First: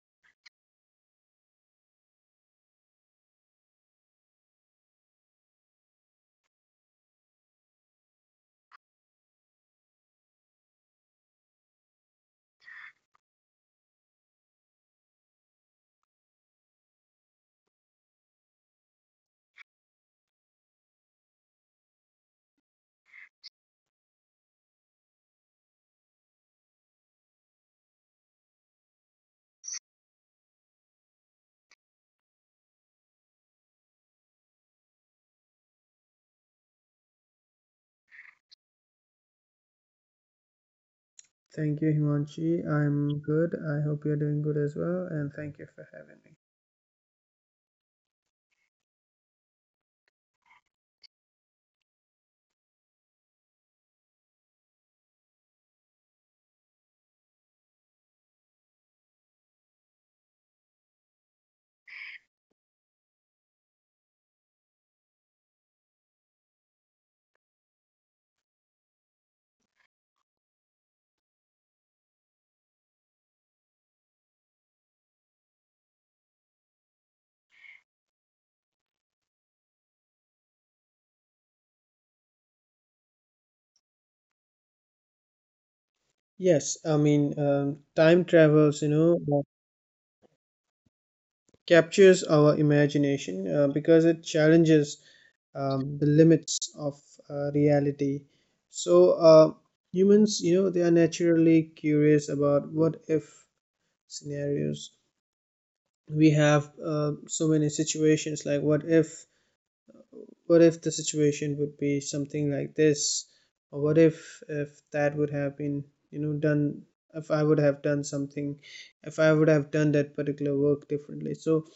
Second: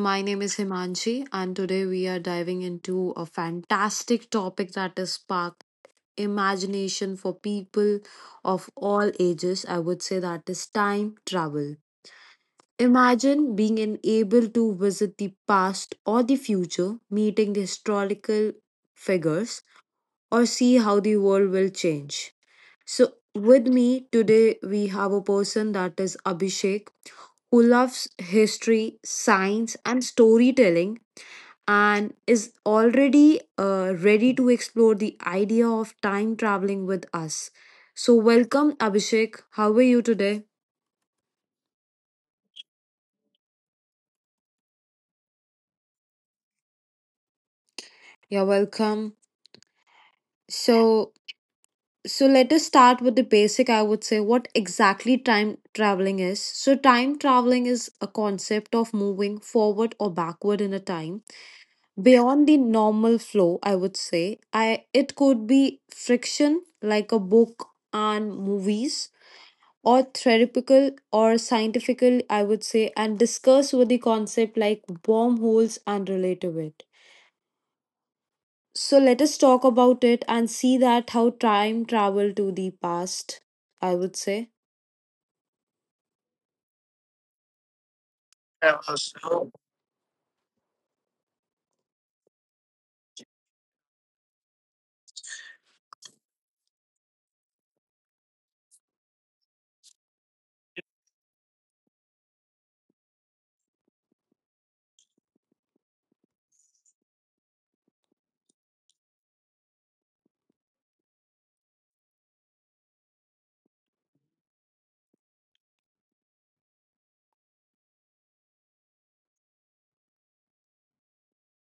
my name is Himanshi, and today we are diving into a fantastic topic that is spark imagination for people of all ages. I would say that is time travel. Imagine able to visit the past or the future, meeting the historical figures, or see how the world will change. So, with me today, we have a person that is Abhishek, who loves history, science, and storytelling, and is already ready to explore the idea of time traveling with us. So, welcome, Abhishek. How are you today? Thank you, Himanshi. I'm good. I hope you're doing good as well, and thank you for having me. Yeah, welcome. So, so, let us start with the basic. I would say what exactly time traveling is. So, time traveling is a concept of moving forward or backward in a time beyond the normal flow, I would say. I It could be friction like a book and movies, or theoretical or scientifical, I would say, and discuss with the concept like wormholes and related it. So let us talk about it and see that how time travel to the past, I would say. Yes, I mean, time travels, captures our imagination because it challenges the limits of reality. So, humans, they are naturally curious about what if scenarios. We have so many situations like what if, the situation would be something like this, or what if, that would have been, done. If I would have done something, if I would have done that particular work differently. So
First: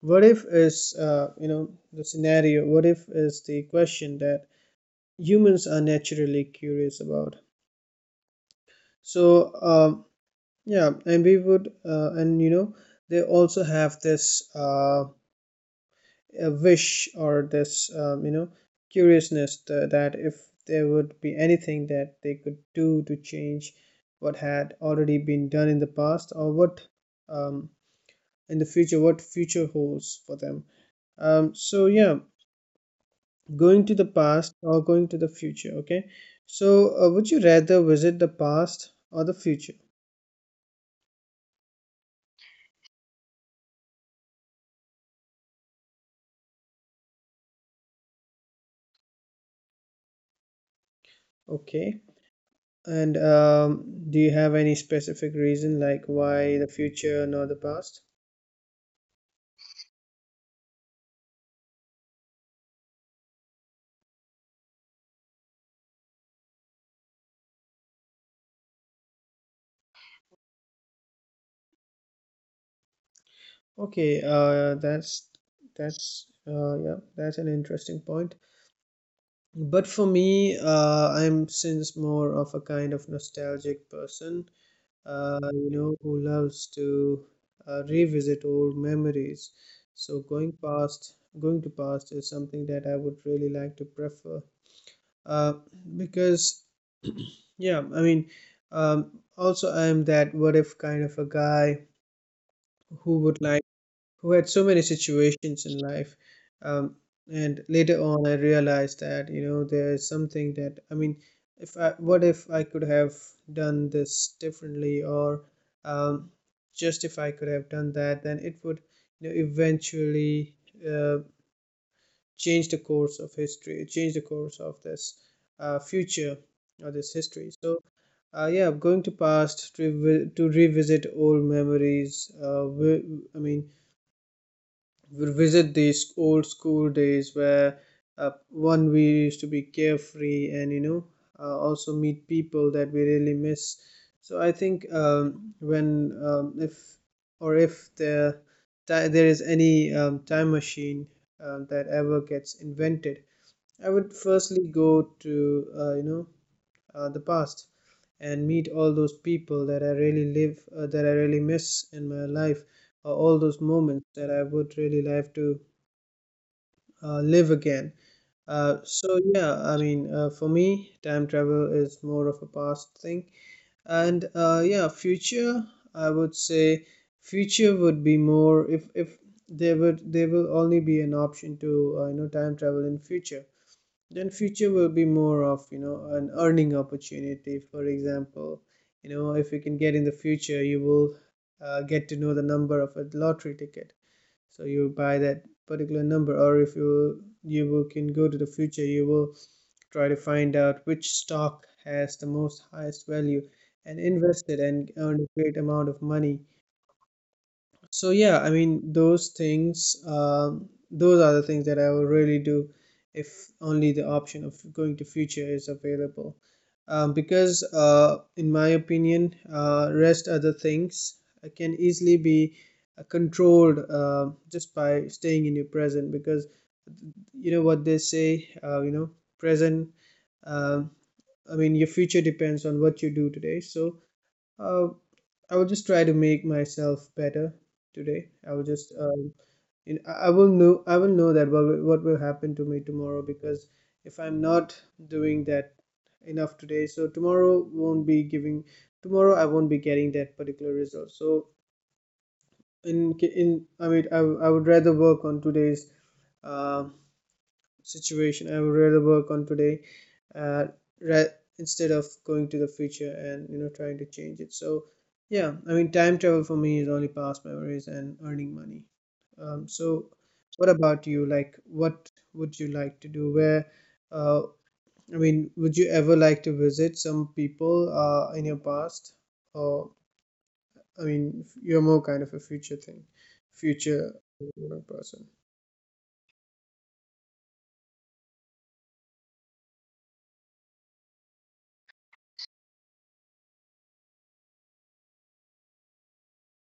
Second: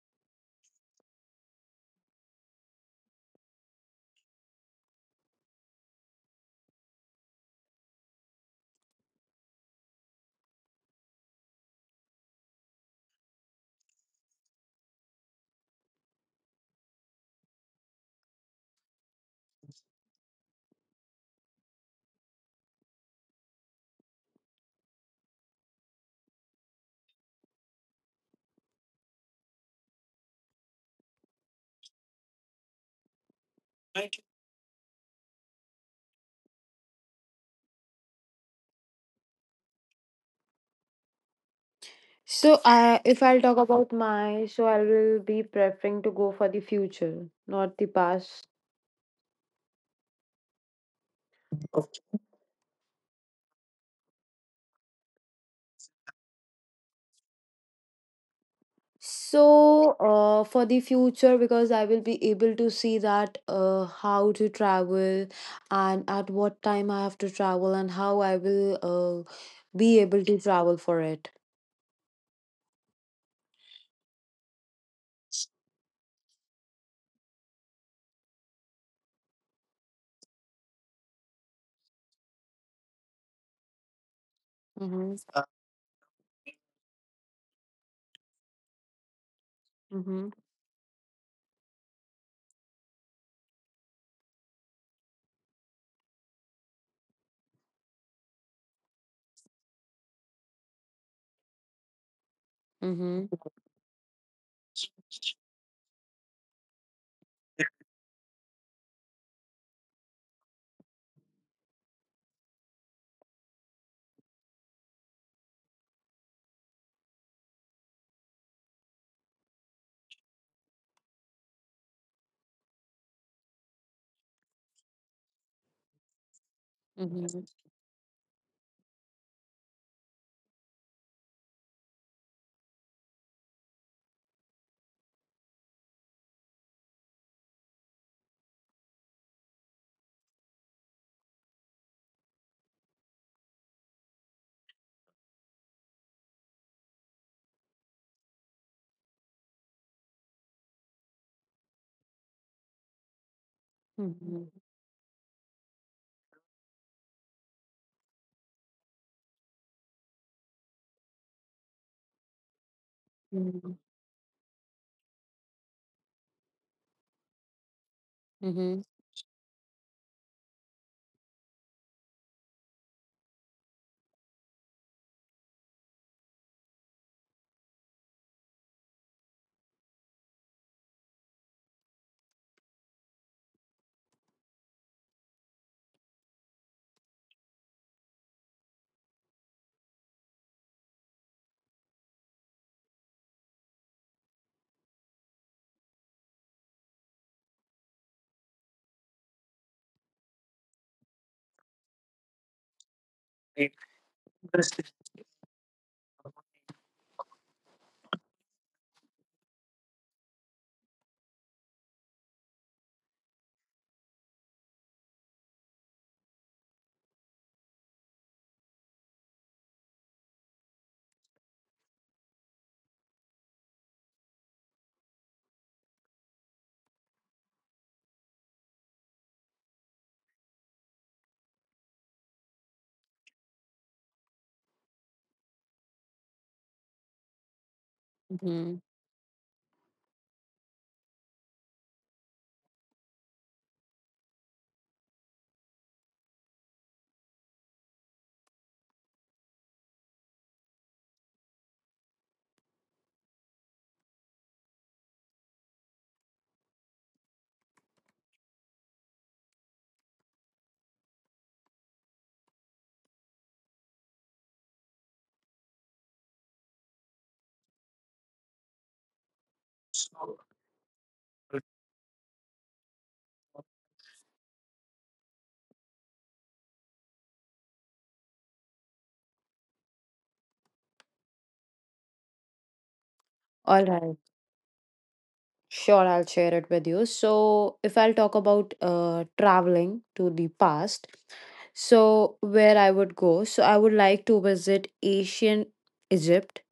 what if is the scenario. What if is the question that humans are naturally curious about. So um, yeah. and we would And they also have this a wish, or this curiousness, that if there would be anything that they could do to change what had already been done in the past, or what, um, in the future, what future holds for them. So yeah, going to the past or going to the future. Okay, so would you rather visit the past or the future? So if I'll talk about my so I will be preferring to go for the future, not the past. Okay, and do you have any specific reason, like why the future nor the past? So, for the future, because I will be able to see that how to travel and at what time I have to travel and how I will be able to travel for it. Okay, that's yeah, that's an interesting point. But for me, I'm since more of a kind of nostalgic person, Mm-hmm. Who loves to revisit old memories. So Mm-hmm. Going to past is something that I would really like to prefer. Uh, because yeah, I mean, also I'm that what if kind of a guy who would like who had so many situations in life. Um, and later on, I realized that, there's something that, I mean, if I what if I could have done this differently, or um, just if I could have done that, then it would, eventually uh, change the course of history, change the course of this future or this Mm-hmm. Mm-hmm. history. So yeah, going to past to revisit old memories. I mean, visit these old school days where, one we used to be carefree, and also meet people that we really miss. So I think when if or if there is any time machine that ever gets invented, I would Mm-hmm. firstly go to the past, and meet all those people that I really miss in my life, or all those Mm-hmm. moments that I would really like to live again. Mm-hmm. So yeah, I mean, for me, time travel is more of a past thing, and yeah, future. I would say future would be more if there will only be an option to time travel in future. Then future will be more of, an earning opportunity. For example, if you can get in the future, you will get to know the number of a lottery ticket, so you buy that particular number. Or if you, can go to the future, you will try to find out which stock has the most highest value, and invest it and earn a great amount of money. So yeah, I mean those things. Those are the things that I would really do if only the option of going to future is available. Because in my opinion, rest other things can easily be controlled, just by staying in your present. Because you know what they say. Present. Um, I mean your future depends on what you do today. So uh, I will just try to make myself better today. I will Mm-hmm. just, you I will know that what will happen to me tomorrow, because if I'm not doing that enough today, so tomorrow won't be giving. Tomorrow I won't be getting that particular result. So I mean, I would rather work on today's uh situation. I would rather work on today, uh, ra- instead of going to the future and, trying to change it. So yeah, I mean time travel for me is only past memories and earning money. So what about you? Like what would you like to do? Where, uh, I mean, would you ever like to visit some people in your past? Or, I mean, you're more kind of a future thing, All future right. person. Sure, I'll share it with you. So, if I'll talk about traveling to the past, so where I would go, so I would like to visit ancient Egypt,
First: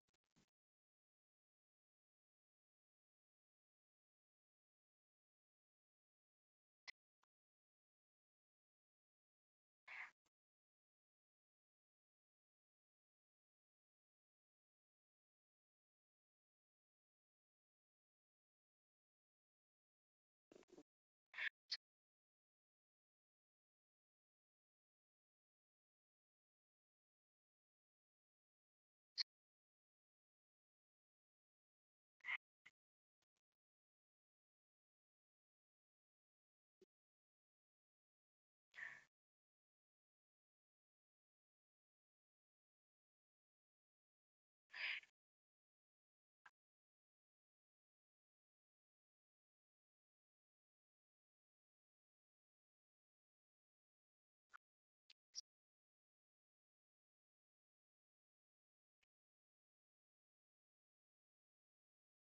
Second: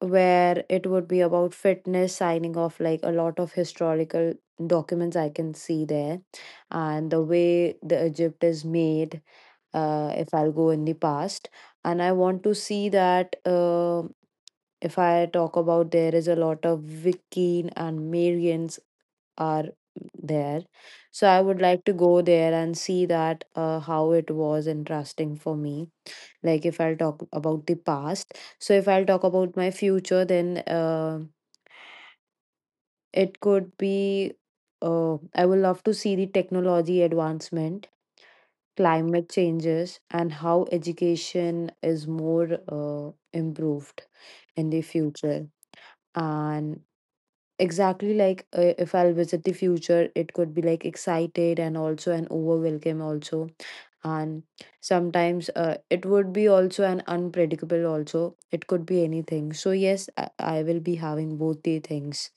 where it would be about fitness signing off like a lot of historical documents I can see there, and the way the Egypt is made. If I'll go in the past, and I want to see that, if I talk about, there is a lot of Wiccan and Marians are there. So I would like to go there and see that, how it was interesting for me, like if I'll talk about the past. So if I'll talk about my future, then it could be, I would love to see the technology advancement, climate changes, and how education is more improved in the future. And exactly like, if I'll visit the future, it could be like excited and also an overwhelm also, and sometimes it would be also an unpredictable also, it could be anything. So yes, I will be having both the things.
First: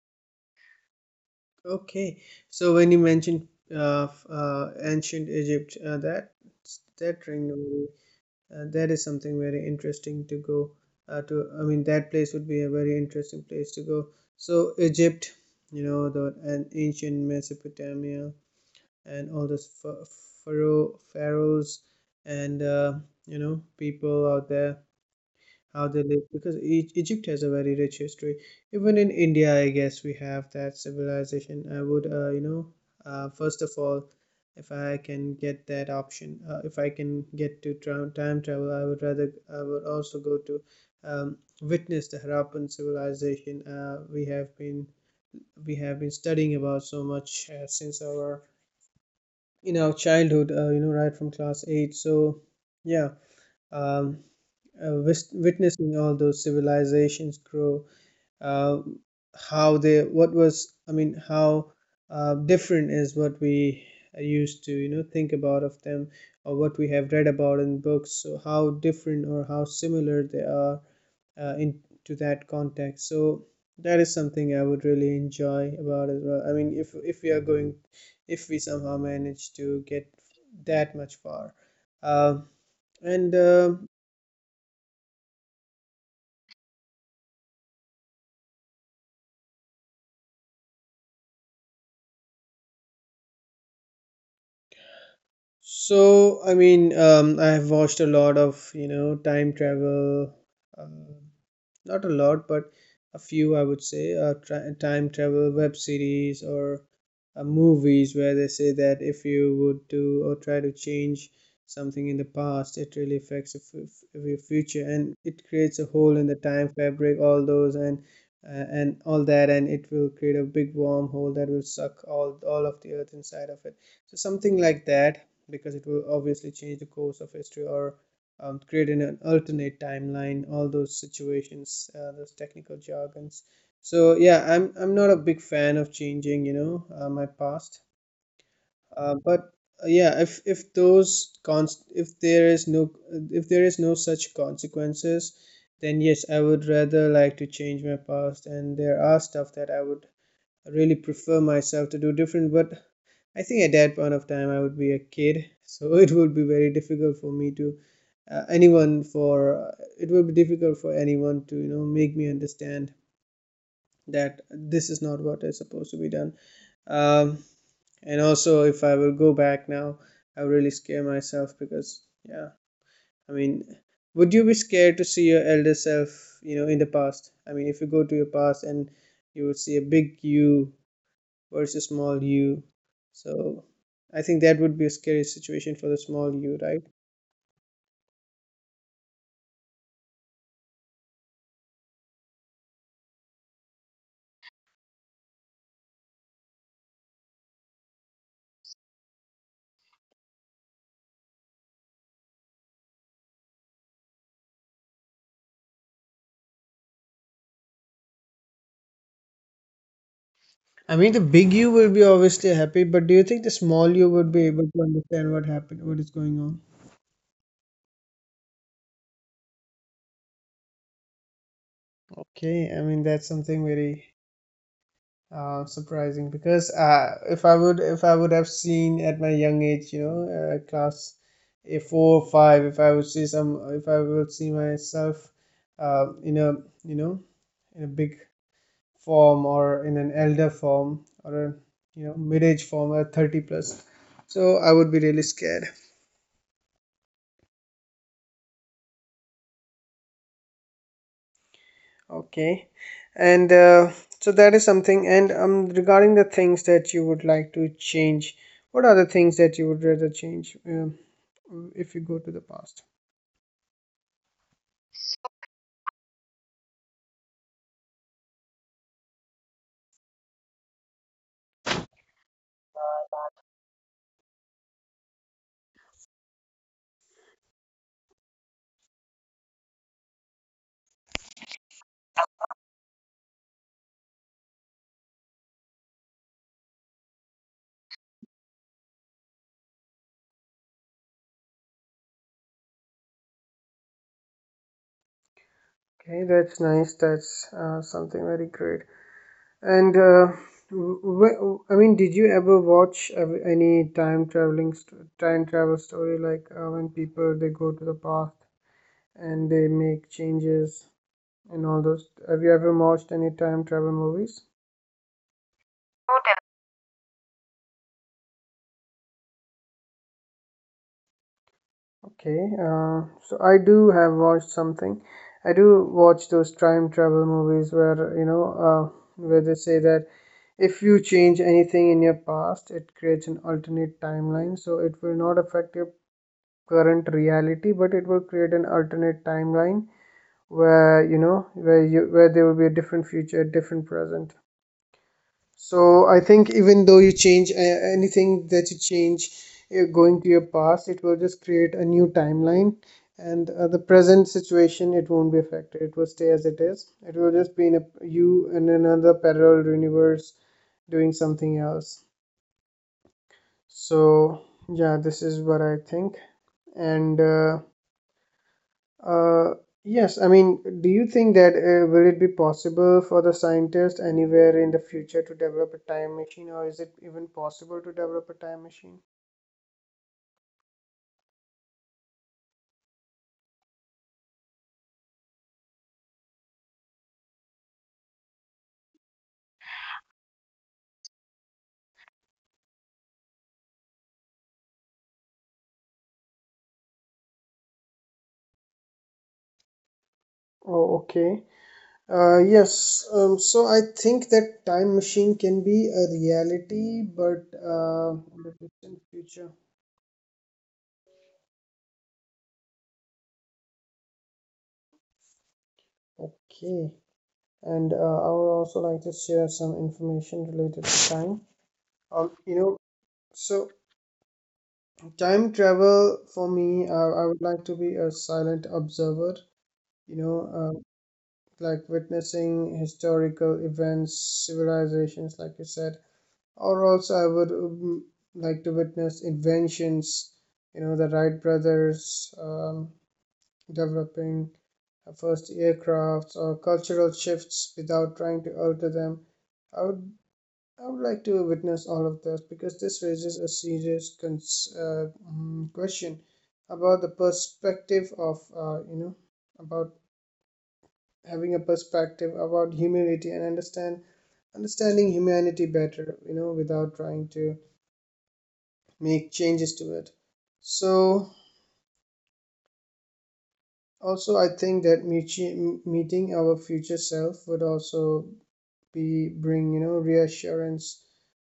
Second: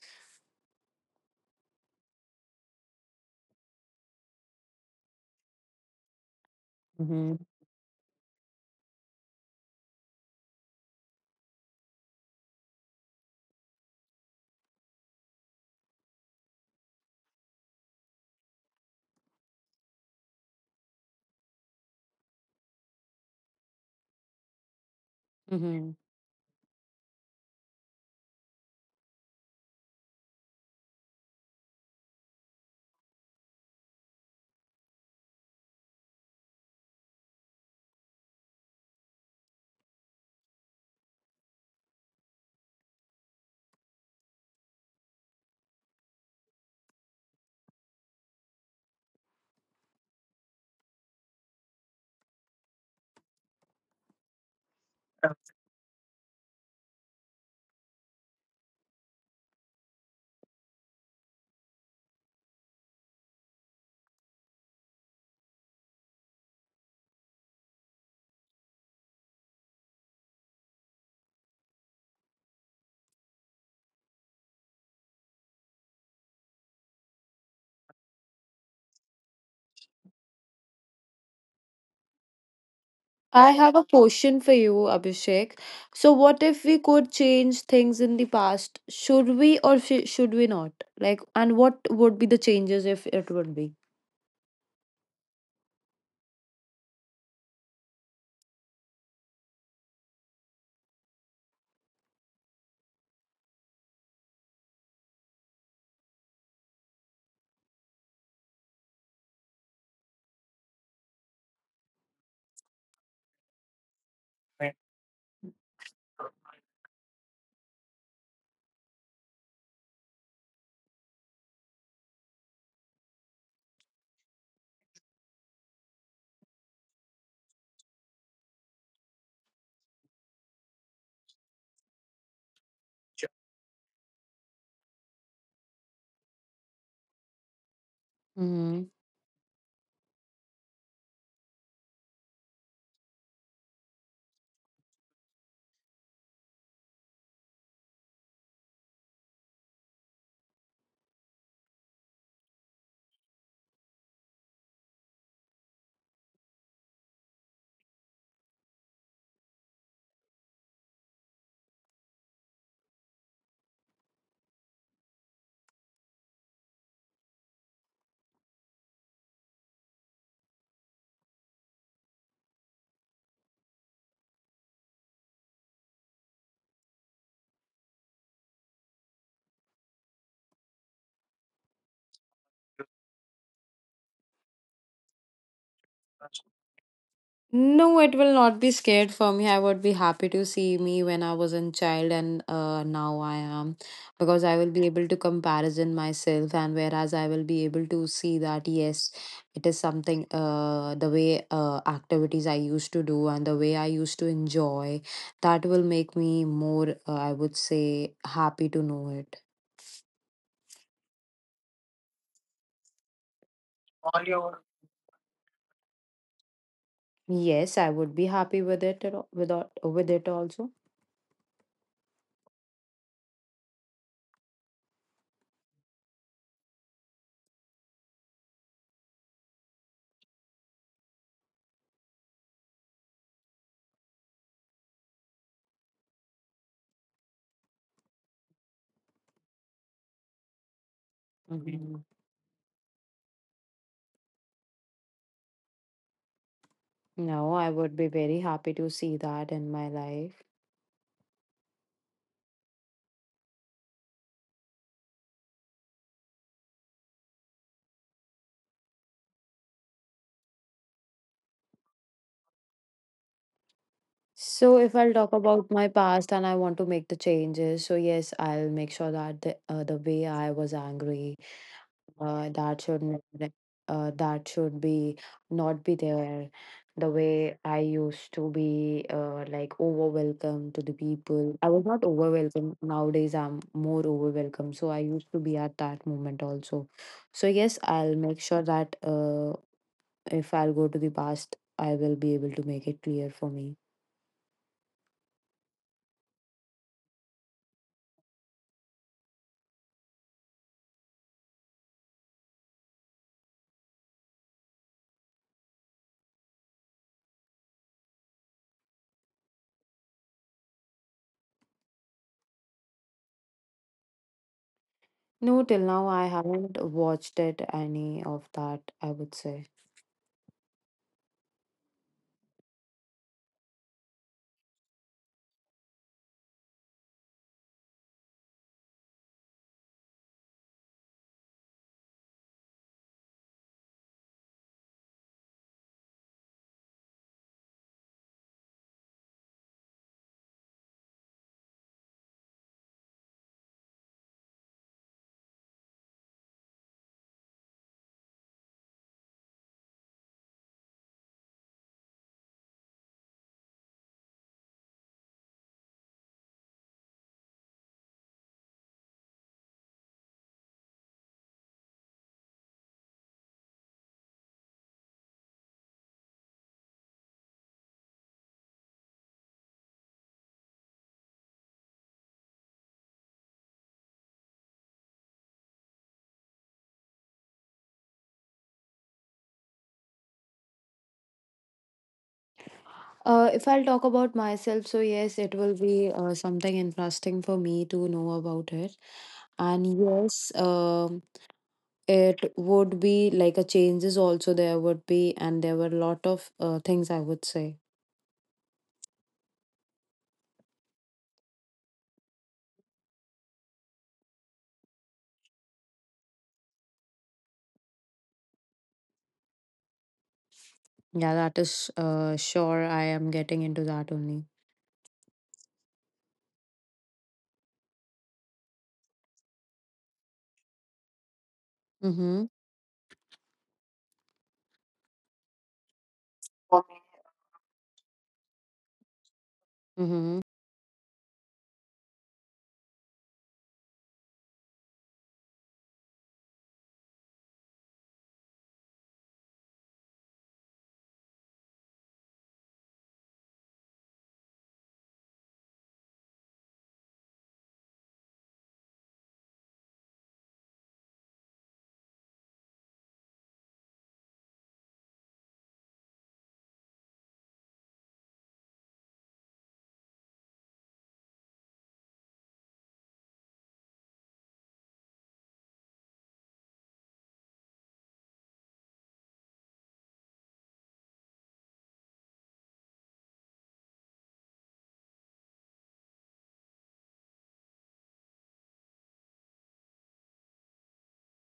Okay, so when you mentioned ancient Egypt, that Hmm. ring, that is something very interesting to go to. I mean, that place would be a very interesting place to go. So Egypt, the and ancient Mesopotamia, and all those pharaohs, and people out there, how Hmm. they live, because Egypt has a very rich history. Even in India, I guess we have that civilization. I would, first of all, if I can get that option, if I can get to time travel, I would also go to, witness the Harappan civilization. We have been studying about so much since our in our childhood, right from class eight. So yeah. Um, Witnessing all those civilizations grow, uh, how they what was I mean, how different is what we used to, think about of them, or what we have read about in books, so how different or how similar they are in to that context. So that is something I would really enjoy about as well. I mean, if we are going, if we somehow manage to get that much far. Um, and I have a question for you, Abhishek. So what if we could change things in the past, should we or should we not, like, and what would be the changes if it would be? So, I mean, I have watched a lot of, time travel. Um, Not a lot, but a few, I would say, time travel web series, or movies where they say that if you would do or try to change something in the past, it really affects your, your future, and it creates a hole in the time fabric, all those, and all that, and it will create a big wormhole that will suck all of the earth inside of it. So something like that, because it will obviously change the course of history, or create an, alternate timeline. All those situations, those technical jargons. So yeah, I'm not a big fan of changing, my past. But yeah, if there is no such consequences, then yes, I would rather like to change my past. And there are stuff that I would really prefer myself to do different. But I think at that point of time I would be a kid, so it would be very difficult for me to, anyone for, it would be difficult for anyone to, make me understand that this is not what is supposed to be done. Um, and also, if I will go back now, I would really scare myself, because yeah, I mean, would you be scared to see your elder self, in the past? I mean, if you go to your past and you would see a big you versus small u. So I think that would be a scary situation for the small u, right? No, it will not be scared for me. I would be happy to see me when I was a child and now I am, because I will be able to comparison myself, and whereas I will be able to see that yes, it is something, the way activities I used to do and the way I used to enjoy, that will make me more, I would say, happy to know it. I mean, the big U will be obviously happy, but do you think the small U would be able to understand what happened, what is going on? Yes, I would be happy with without with it also. Okay, I mean that's something very surprising, because if I would have seen at my young age, class a four or five. If I would see some, If I would see myself in a, you know in a big form, or in an elder form, or a, Mhm. Mid-age form, or 30 plus. So I would be really scared. No, I would be very happy to see that in my life. Okay, and so that is something. And regarding the things that you would like to change, what are the things that you would rather change, if you go to the past? So if I'll talk about my past and I want to make the changes, so yes, I'll make sure that the, the way I was angry, uh, that should not, re- that should be not be there. The way I used to be like overwhelmed to the people, I was not overwhelmed. Nowadays, I'm more overwhelmed. So I used to be at that moment also. So yes, I'll make sure that, if I'll go to the past, I will be able to make it clear for me. Okay, that's nice, that's something very great. And I mean, did you ever watch any time travel story, like when people they go to the past and they make changes and all those. Have you ever watched any time travel movies? No, till now I haven't watched it any of that, I would say. Okay, so I do have watched something. I do watch those time travel movies where, they say that if you change anything in your past, it creates an alternate timeline. So it will not affect your current reality, but it will create an alternate timeline where, you know, where there will be a different future, different present. So I think even though you change anything that you change going to your past, it will just create a new timeline. And The present situation, it won't be affected. It will stay as it is. It will just be in a, you in another parallel universe doing something else. So yeah, this is what I think. And uh, yes, I mean, do you think that will it be possible for the scientist anywhere in the future to develop a time machine, or is it even possible to develop a time machine? If I'll talk about myself, so yes, it will be something interesting for me to know about it. And yes, it would be like a changes also there would be, and there were a lot of things, I would say. Oh, okay. Yes. So I think that time machine can be a reality, but in the distant future. Yeah, that is sure. I am getting into that only. Okay. And I would also like to share some information related to time. Um, Mm-hmm. you know, so Time travel for me, I would like to be a silent observer, you know, Mm-hmm. Like witnessing historical events, civilizations, like you said, or also I would like to witness inventions, you know, the Wright brothers developing first aircrafts or cultural shifts without trying to alter them. I would I would like to witness all of this because this raises a serious question about the perspective of you know about having a perspective about humility and understanding humanity better, you know, without trying to make changes to it. So also I think that meeting our future self would also be bring, you know, reassurance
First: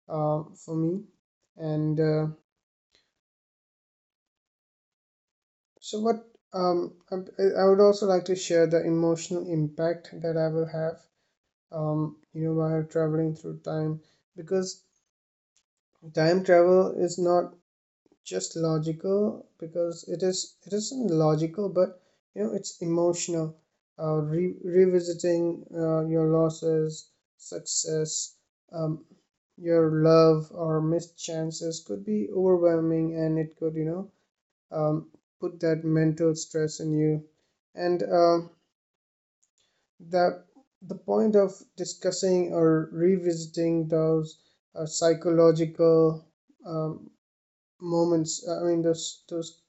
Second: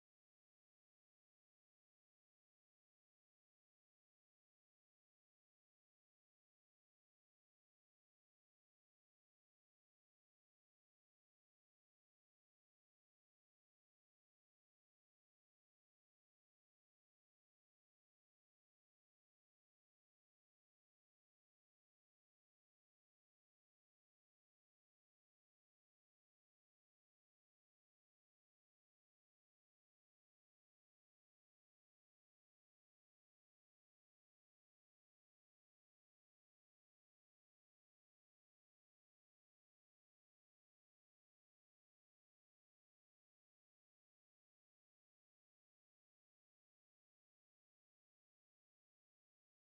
for me and. So what um, I I would also like to share the emotional impact that I will have, you know, while traveling through time, because time travel is not just logical, because it isn't logical, but you know, it's emotional. Revisiting your losses, success, um, your love or missed chances could be overwhelming, and it could, you know, um, put that mental stress in you and the point of discussing or revisiting those psychological um, moments, I mean those those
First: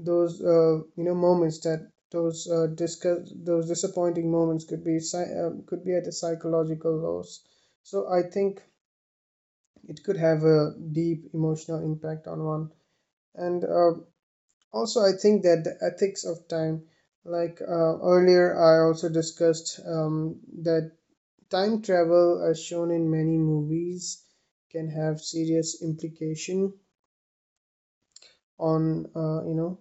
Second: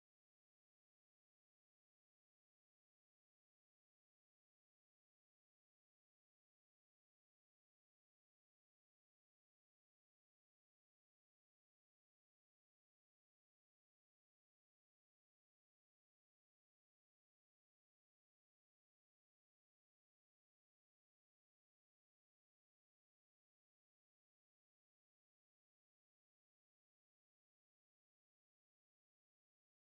those uh, you know moments that those disappointing moments could be at a psychological loss. So I think it could have a deep emotional impact on one. And also, I think that the ethics of time, like earlier I also discussed that time travel, as shown in many movies, can have serious implication on you know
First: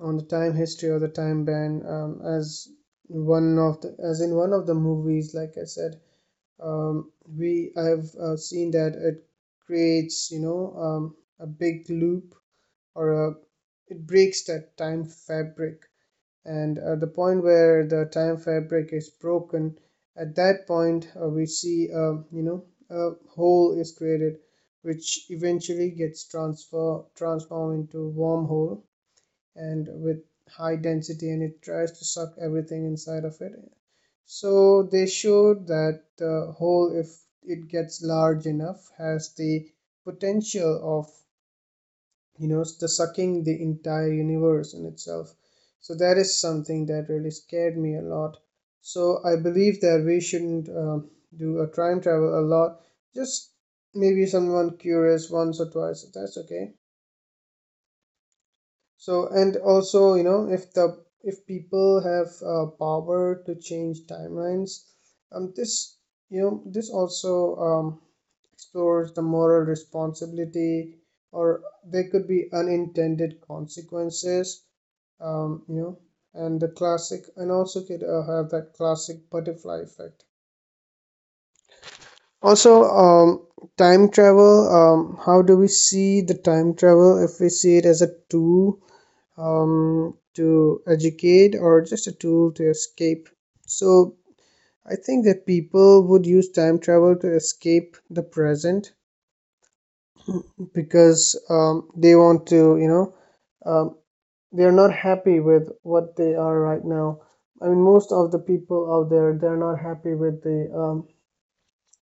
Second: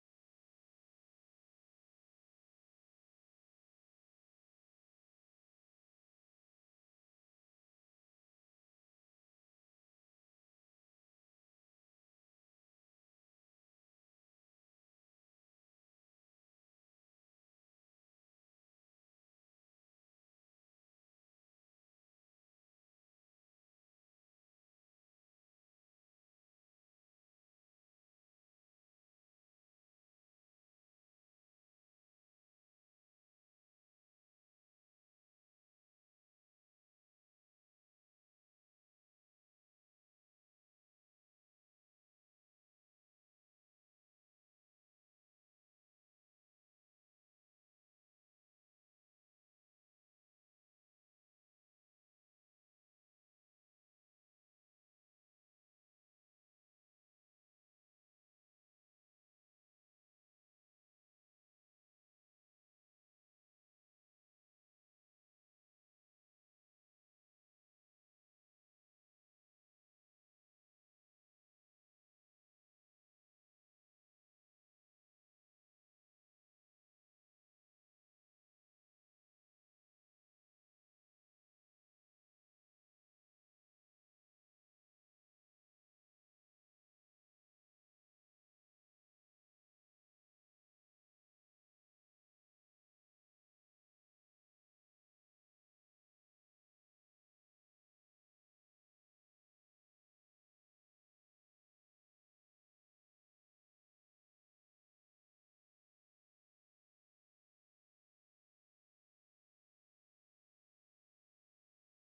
on the time history or the time band. As one of the movies, like I said, we I've seen that it creates, you know, a big loop or a it breaks that time fabric and the point where the time fabric is broken, at that point we see, a hole is created which eventually gets transfer transformed into a wormhole and with high density, and it tries to suck everything inside of it. So they showed that the hole, if it gets large enough, has the potential of, you know, the sucking the entire universe in itself. So that is something that really scared me a lot. So I believe that we shouldn't do a time travel a lot. Just maybe someone curious once or twice, that's okay. So and also, you know, if people have power to change timelines, this, you know, this also explores the moral responsibility, or there could be unintended consequences, you know, and the classic, and also could have that classic butterfly effect. Also, time travel, how do we see the time travel? If we see it as a tool, to educate or just a tool to escape. So I think that people would use time travel to escape the present, because they want to, you know, um, they are not happy with what they are right now. I mean, most of the people out there, they're not happy with the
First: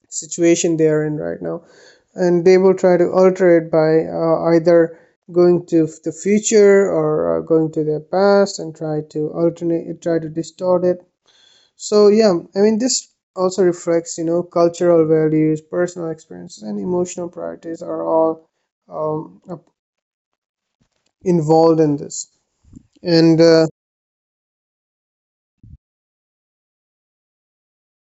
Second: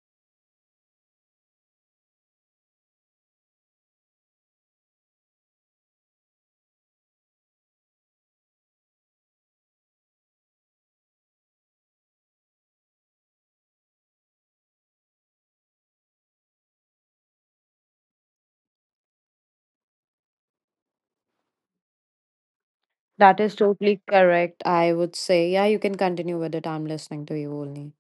situation they are in right now. And they will try to alter it by either going to the future or going to their past and try to alternate, try to distort it. So, yeah, I mean, this also reflects, you know, cultural values, personal experiences, and emotional priorities are all a involved in this. And That is totally correct, I would say. Yeah, you can continue with it. I'm listening to you only.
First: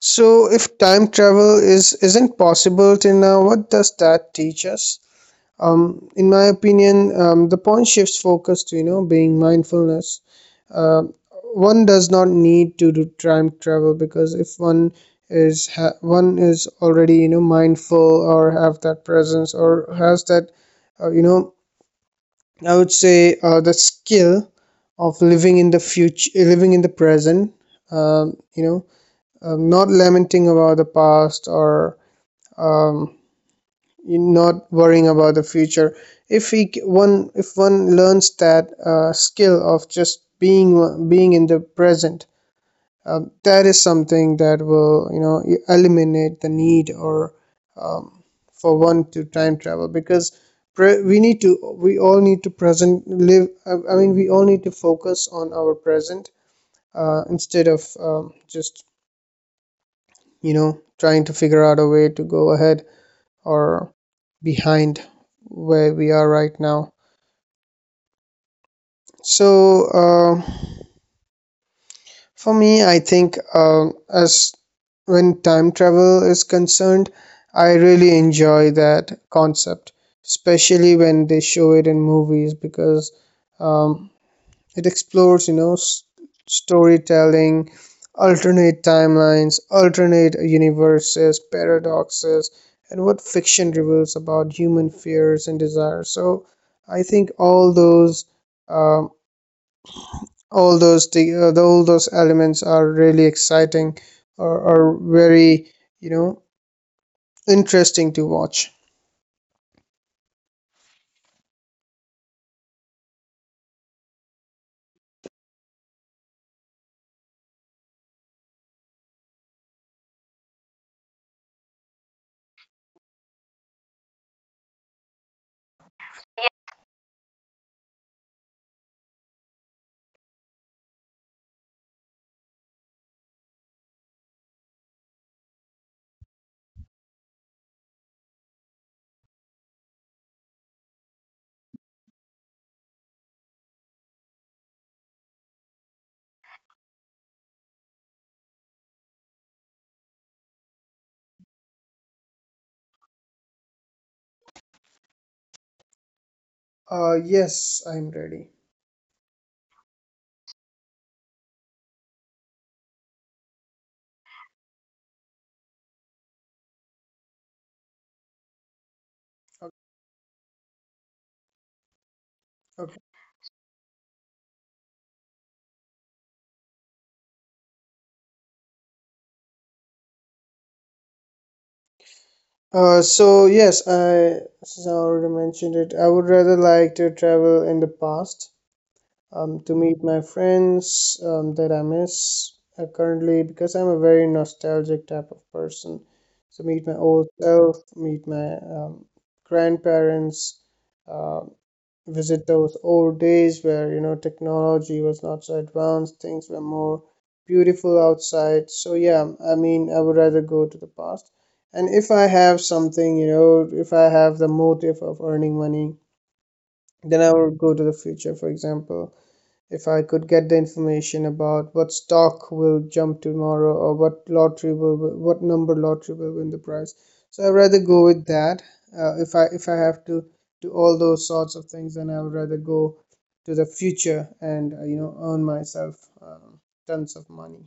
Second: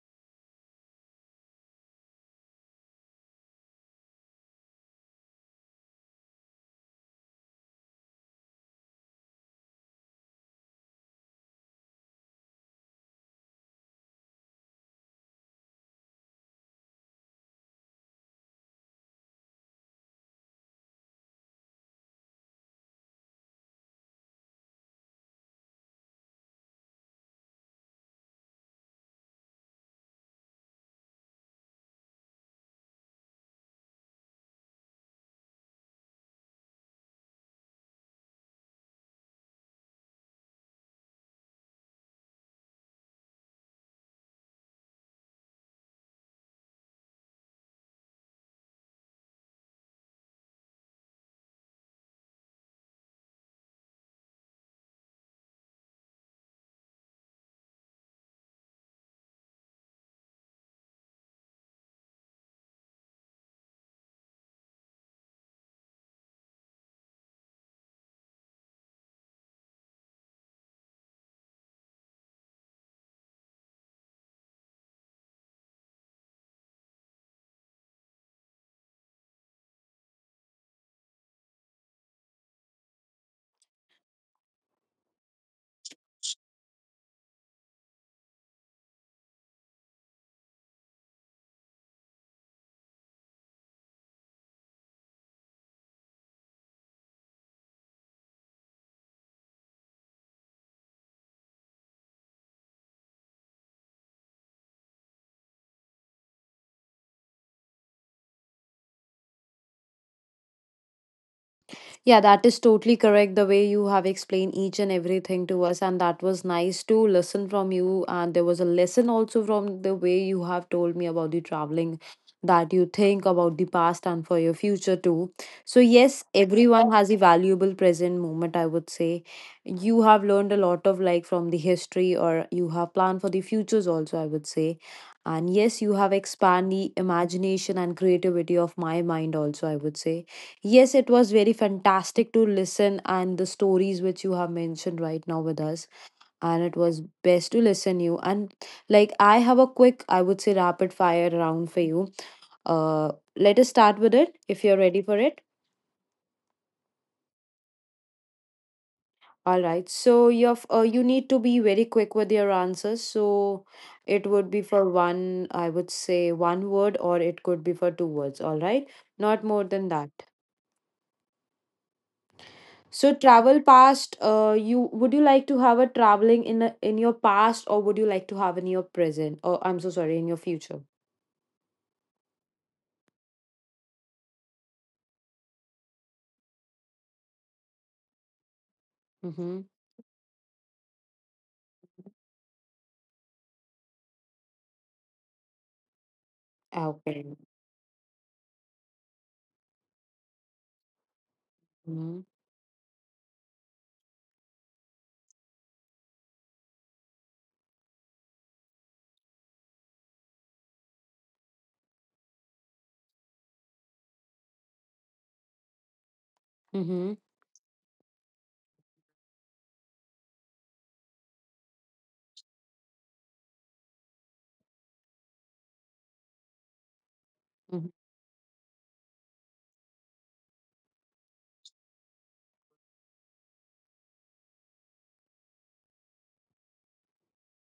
so, if time travel is isn't possible till now, what does that teach us? In my opinion, the point shifts focus to, you know, being mindfulness. Uh, One does not need to do time travel because if one is already, you know, mindful or have that presence or has that you know, I would say the skill of living in the future, living in the present, um, you know not lamenting about the past or um, not worrying about the future. If one learns that skill of just being in the present, that is something that will, you know, eliminate the need or um, for one to time travel because we all need to present live. I mean, we all need to focus on our present instead of just, you know, trying to figure out a way to go ahead or behind where we are right now. So, for me, I think as when time travel is concerned, I really enjoy that concept, especially when they show it in movies because um, it explores, you know, storytelling, alternate timelines, alternate universes, paradoxes, and what fiction reveals about human fears and desires. So I think all those, um, all those elements are really exciting, or are very, you know, interesting to watch. Yeah, that is totally correct. The way you have explained each and everything to us, and that was nice to listen from you. And there was a lesson also from the way you have told me about the traveling, that you think about the past and for your future too. So, yes, everyone has a valuable present moment, I would say. You have learned a lot of like from the history, or you have planned for the futures also, I would say. And yes, you have expanded the imagination and creativity of my mind also, I would say. Yes, it was very fantastic to listen and the stories which you have mentioned right now with us. And it was best to listen you. And like I have a quick, I would say, rapid fire round for you. Uh Let us start with it if you're ready for it. Yes, I'm ready. All right. So you have, you need to be very quick with your answers. So it would be for one, I would say, one word or it could be for two words, all right? Not more than that. Okay. So travel past, you would you like to have a traveling in your past, or would you like to have in your present? Or I'm so sorry, in your future. So yes, I, since I already mentioned it, I would rather like to travel in the past, Mm-hmm. To meet my friends, that I miss currently because I'm a very nostalgic type of person. So meet my old Okay. self, meet my grandparents, uh, Mm-hmm. visit those old days where, you know, technology was not so advanced, things were more beautiful outside. So yeah, I mean, I would rather go to the past. And if I have something, you know, if I have the motive of earning money, Mm-hmm. then I would go to the future. For example, if I could get the information about what stock will jump tomorrow, or what lottery will, what number lottery will win the prize. So I'd rather Hmm. go with that. If I have to do all those sorts of things, then I would rather go to the future and, you know, earn myself um, tons of money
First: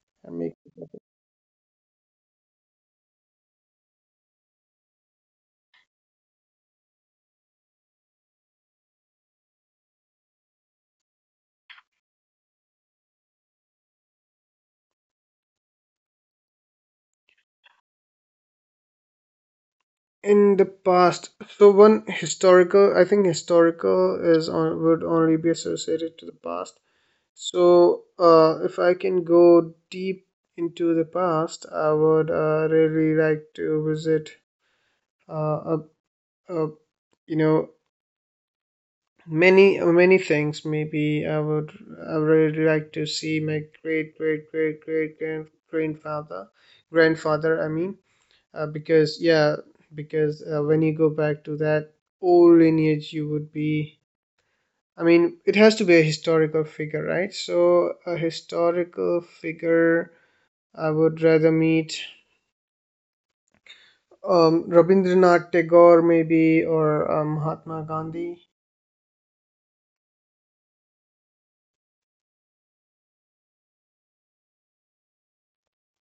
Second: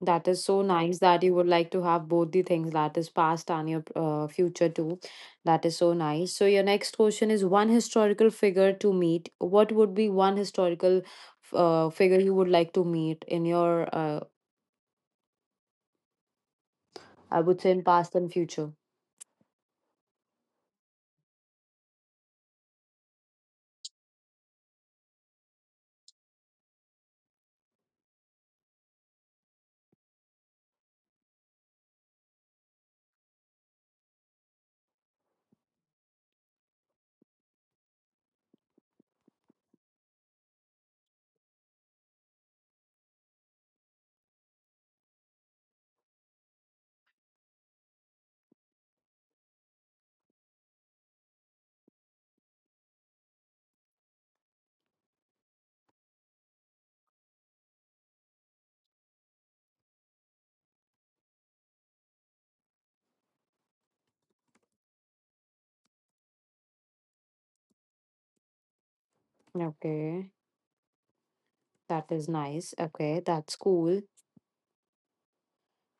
That and is make so it nice better. that you would like to have both the things, that is past and your future too. That is so nice. So your next question is one historical figure to meet. What would be one historical figure you would like to meet in your, I would say, in past and future? In the past. So one historical, I think historical is on, would only be associated to the past. So, if I can go deep into the past, I would really like to visit, uh, a, a, you know, many many things. Maybe I would really like to see my great great great great grandfather, grandfather. I mean, uh, because yeah, because when you go back to that old lineage, you would be. I mean, it has to be a historical figure, right? So, a historical figure I would rather meet Rabindranath Tagore, maybe, or Mahatma Gandhi. Okay. That is nice. Okay, that's cool.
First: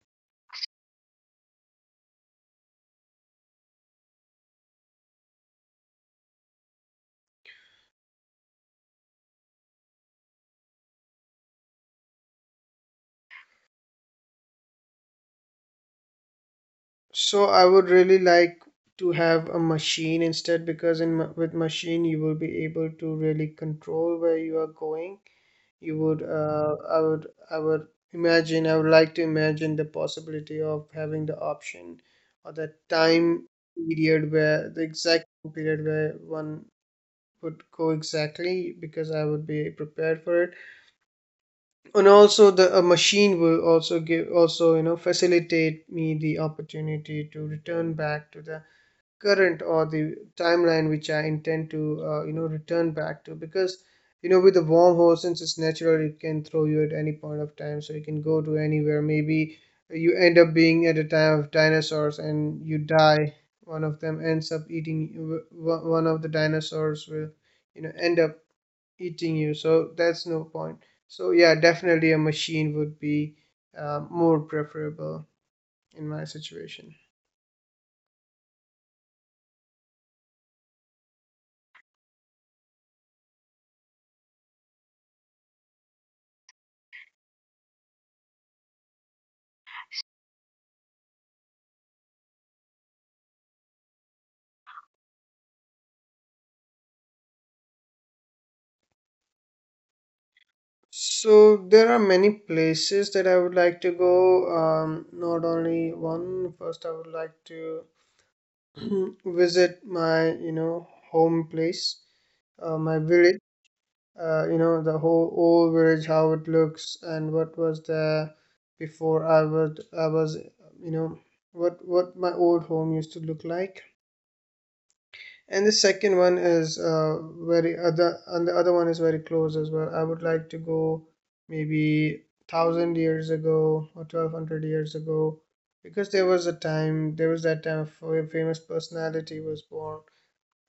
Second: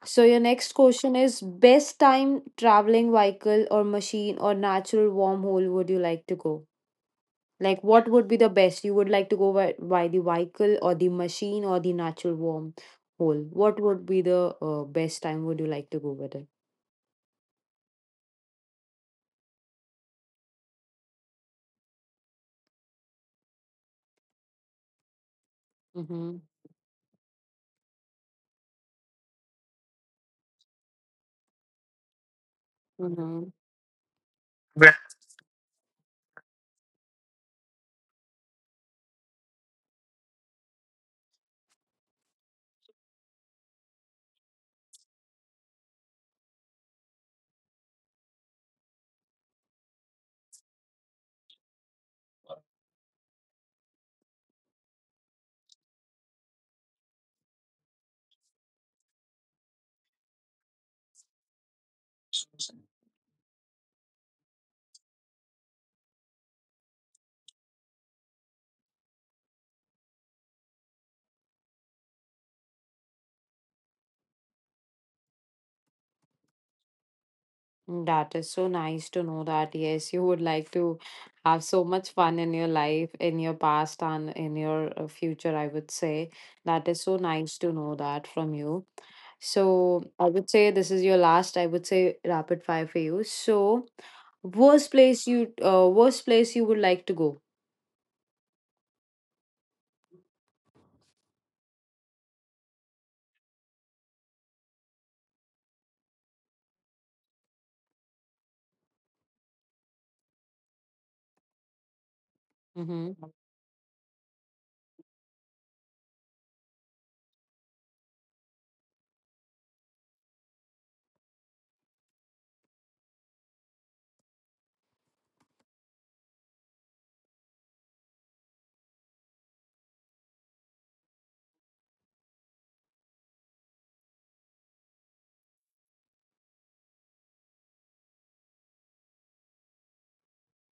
So your next question is, best time traveling vehicle or machine or natural wormhole would you like to go? Like what would be the best? You would like to go by the vehicle or the machine or the natural wormhole? What would be the best time would you like to go with it? So I would really like to have a machine instead, because with machine you will be able to really control where you are going. You would, Mm-hmm. I would, I would imagine. I would like to imagine the possibility of having the option or the time Mm-hmm. period where the exact period where one would go exactly, because I would be prepared for it. And also the a machine will also give, also, you know, facilitate me the opportunity to return back to the current or the timeline which I intend to, you know, return back to. Because, you know, with the wormhole, since it's natural, it can throw you at any point of time, so you can go to anywhere. Maybe you end up being at a time of dinosaurs and you die. One of the dinosaurs will, you know, end up eating you. So that's no point. So yeah, definitely a machine would be more preferable in my situation. That is so nice to know that, yes, you would like to have so much fun in your life, in your past, and in your future, I would say. That is so nice to know that from you. So, I would say this is your last, I would say, rapid fire for you. So, worst place you would like to go. So there are many places that I would like to go. Not only one. First, I would like to visit my, you know, home place, my Mm-hmm. village. You know, the whole old village, how it looks, and what was there before I was, you know, what my old home used to look like. And the second one is very other and the other one is very close as well. I would like to go maybe 1000 years ago or 1200 years ago, because there was a time, there was that time where a famous personality was born.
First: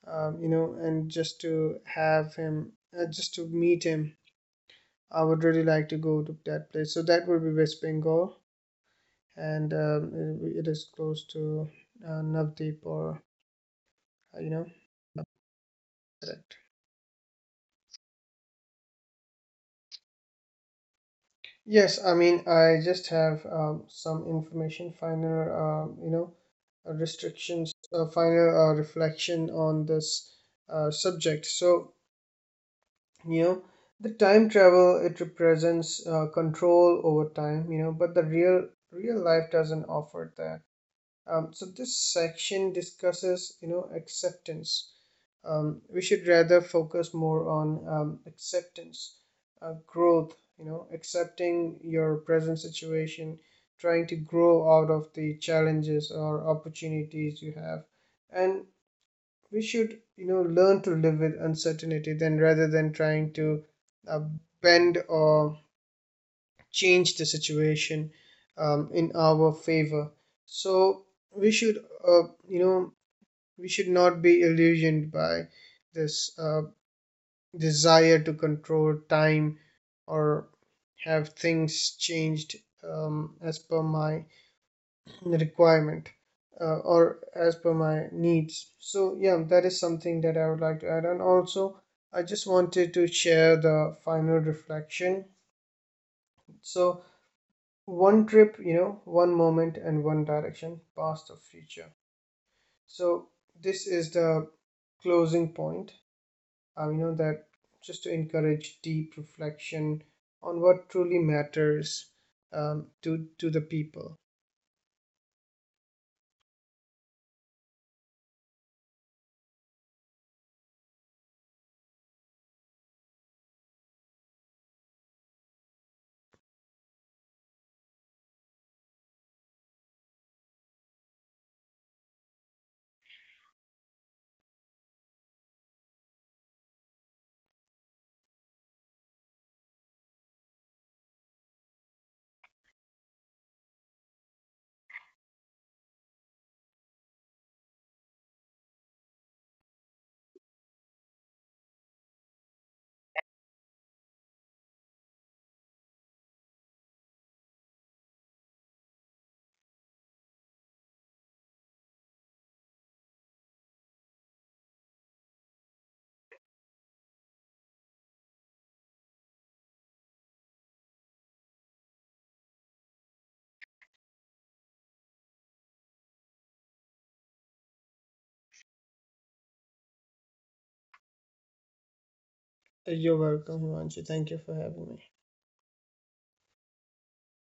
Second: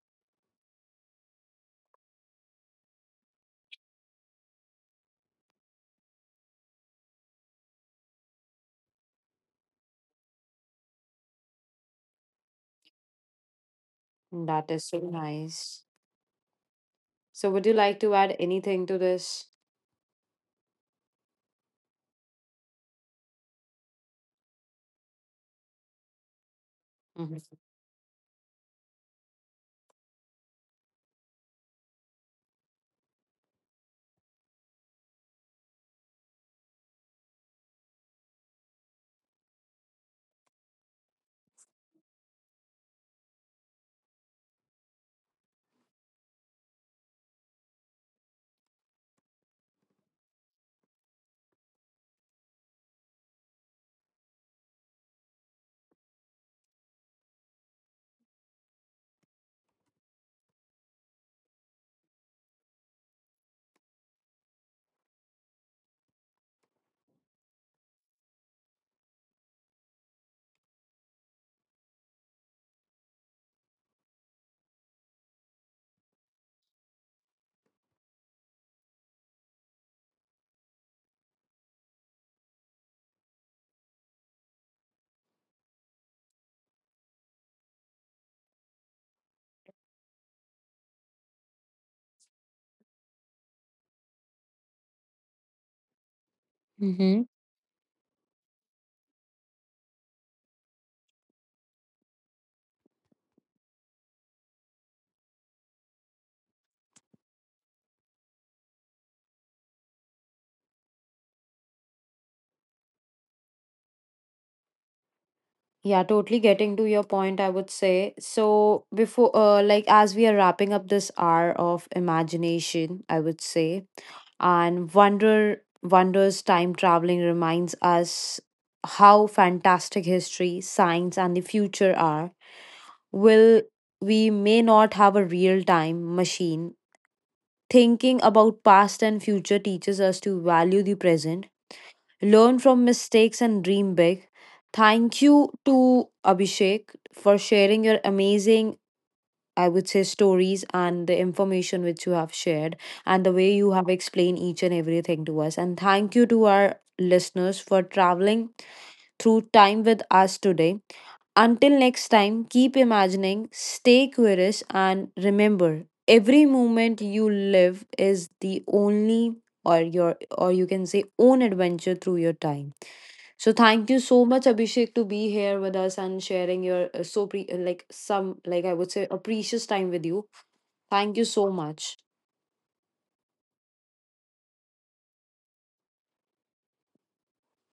You know, and just to have him, just to meet him, I would really like to go to that place. So that would be West Bengal. And It it is close to Navdeep or uh, you know That is so nice. So, would you like to add anything to this? yes, I mean, I just have some information, final, Mm-hmm. Final reflection on this subject. So, you know, the time travel, it represents control over time, you know, but the real life doesn't offer that. So this section discusses, you know, acceptance. We should rather focus more on acceptance, growth, you know, accepting your present situation, trying to grow out of the challenges or opportunities you have, and we should, you know, learn to live with uncertainty, then, rather than trying to uh, bend or change the situation in our favor. So we should, uh, you know we should not be illusioned by this desire to control time, or have things changed, as per my requirement, or as per my needs. So, yeah, that is something that I would like to add. And also, I just wanted to share the final reflection. So, one trip, you know, one moment and one direction, past or future. So, this is the closing point, you know, that just to encourage deep reflection on what truly matters, to the people. Yeah, totally getting to your point, I would say. So, before, like, as we are wrapping up this hour of imagination, I would say, and wonder, wonders, time traveling reminds us how fantastic history, science, and the future are. Will, we may not have a real time machine. Thinking about past and future teaches us to value the present, learn from mistakes, and dream big. Thank you to Abhishek for sharing your amazing, I would say, stories and the information which you have shared, and the way you have explained each and everything to us. And thank you to our listeners for traveling through time with us today. Until next time, keep imagining, stay curious, and remember, every moment you live is the only or your, or you can say, own adventure through your time. So thank you so much, Abhishek, to be here with us and sharing your like some, like, I would say, a precious time with you. Thank you so much. You're welcome, Himanshu. Thank you for having me.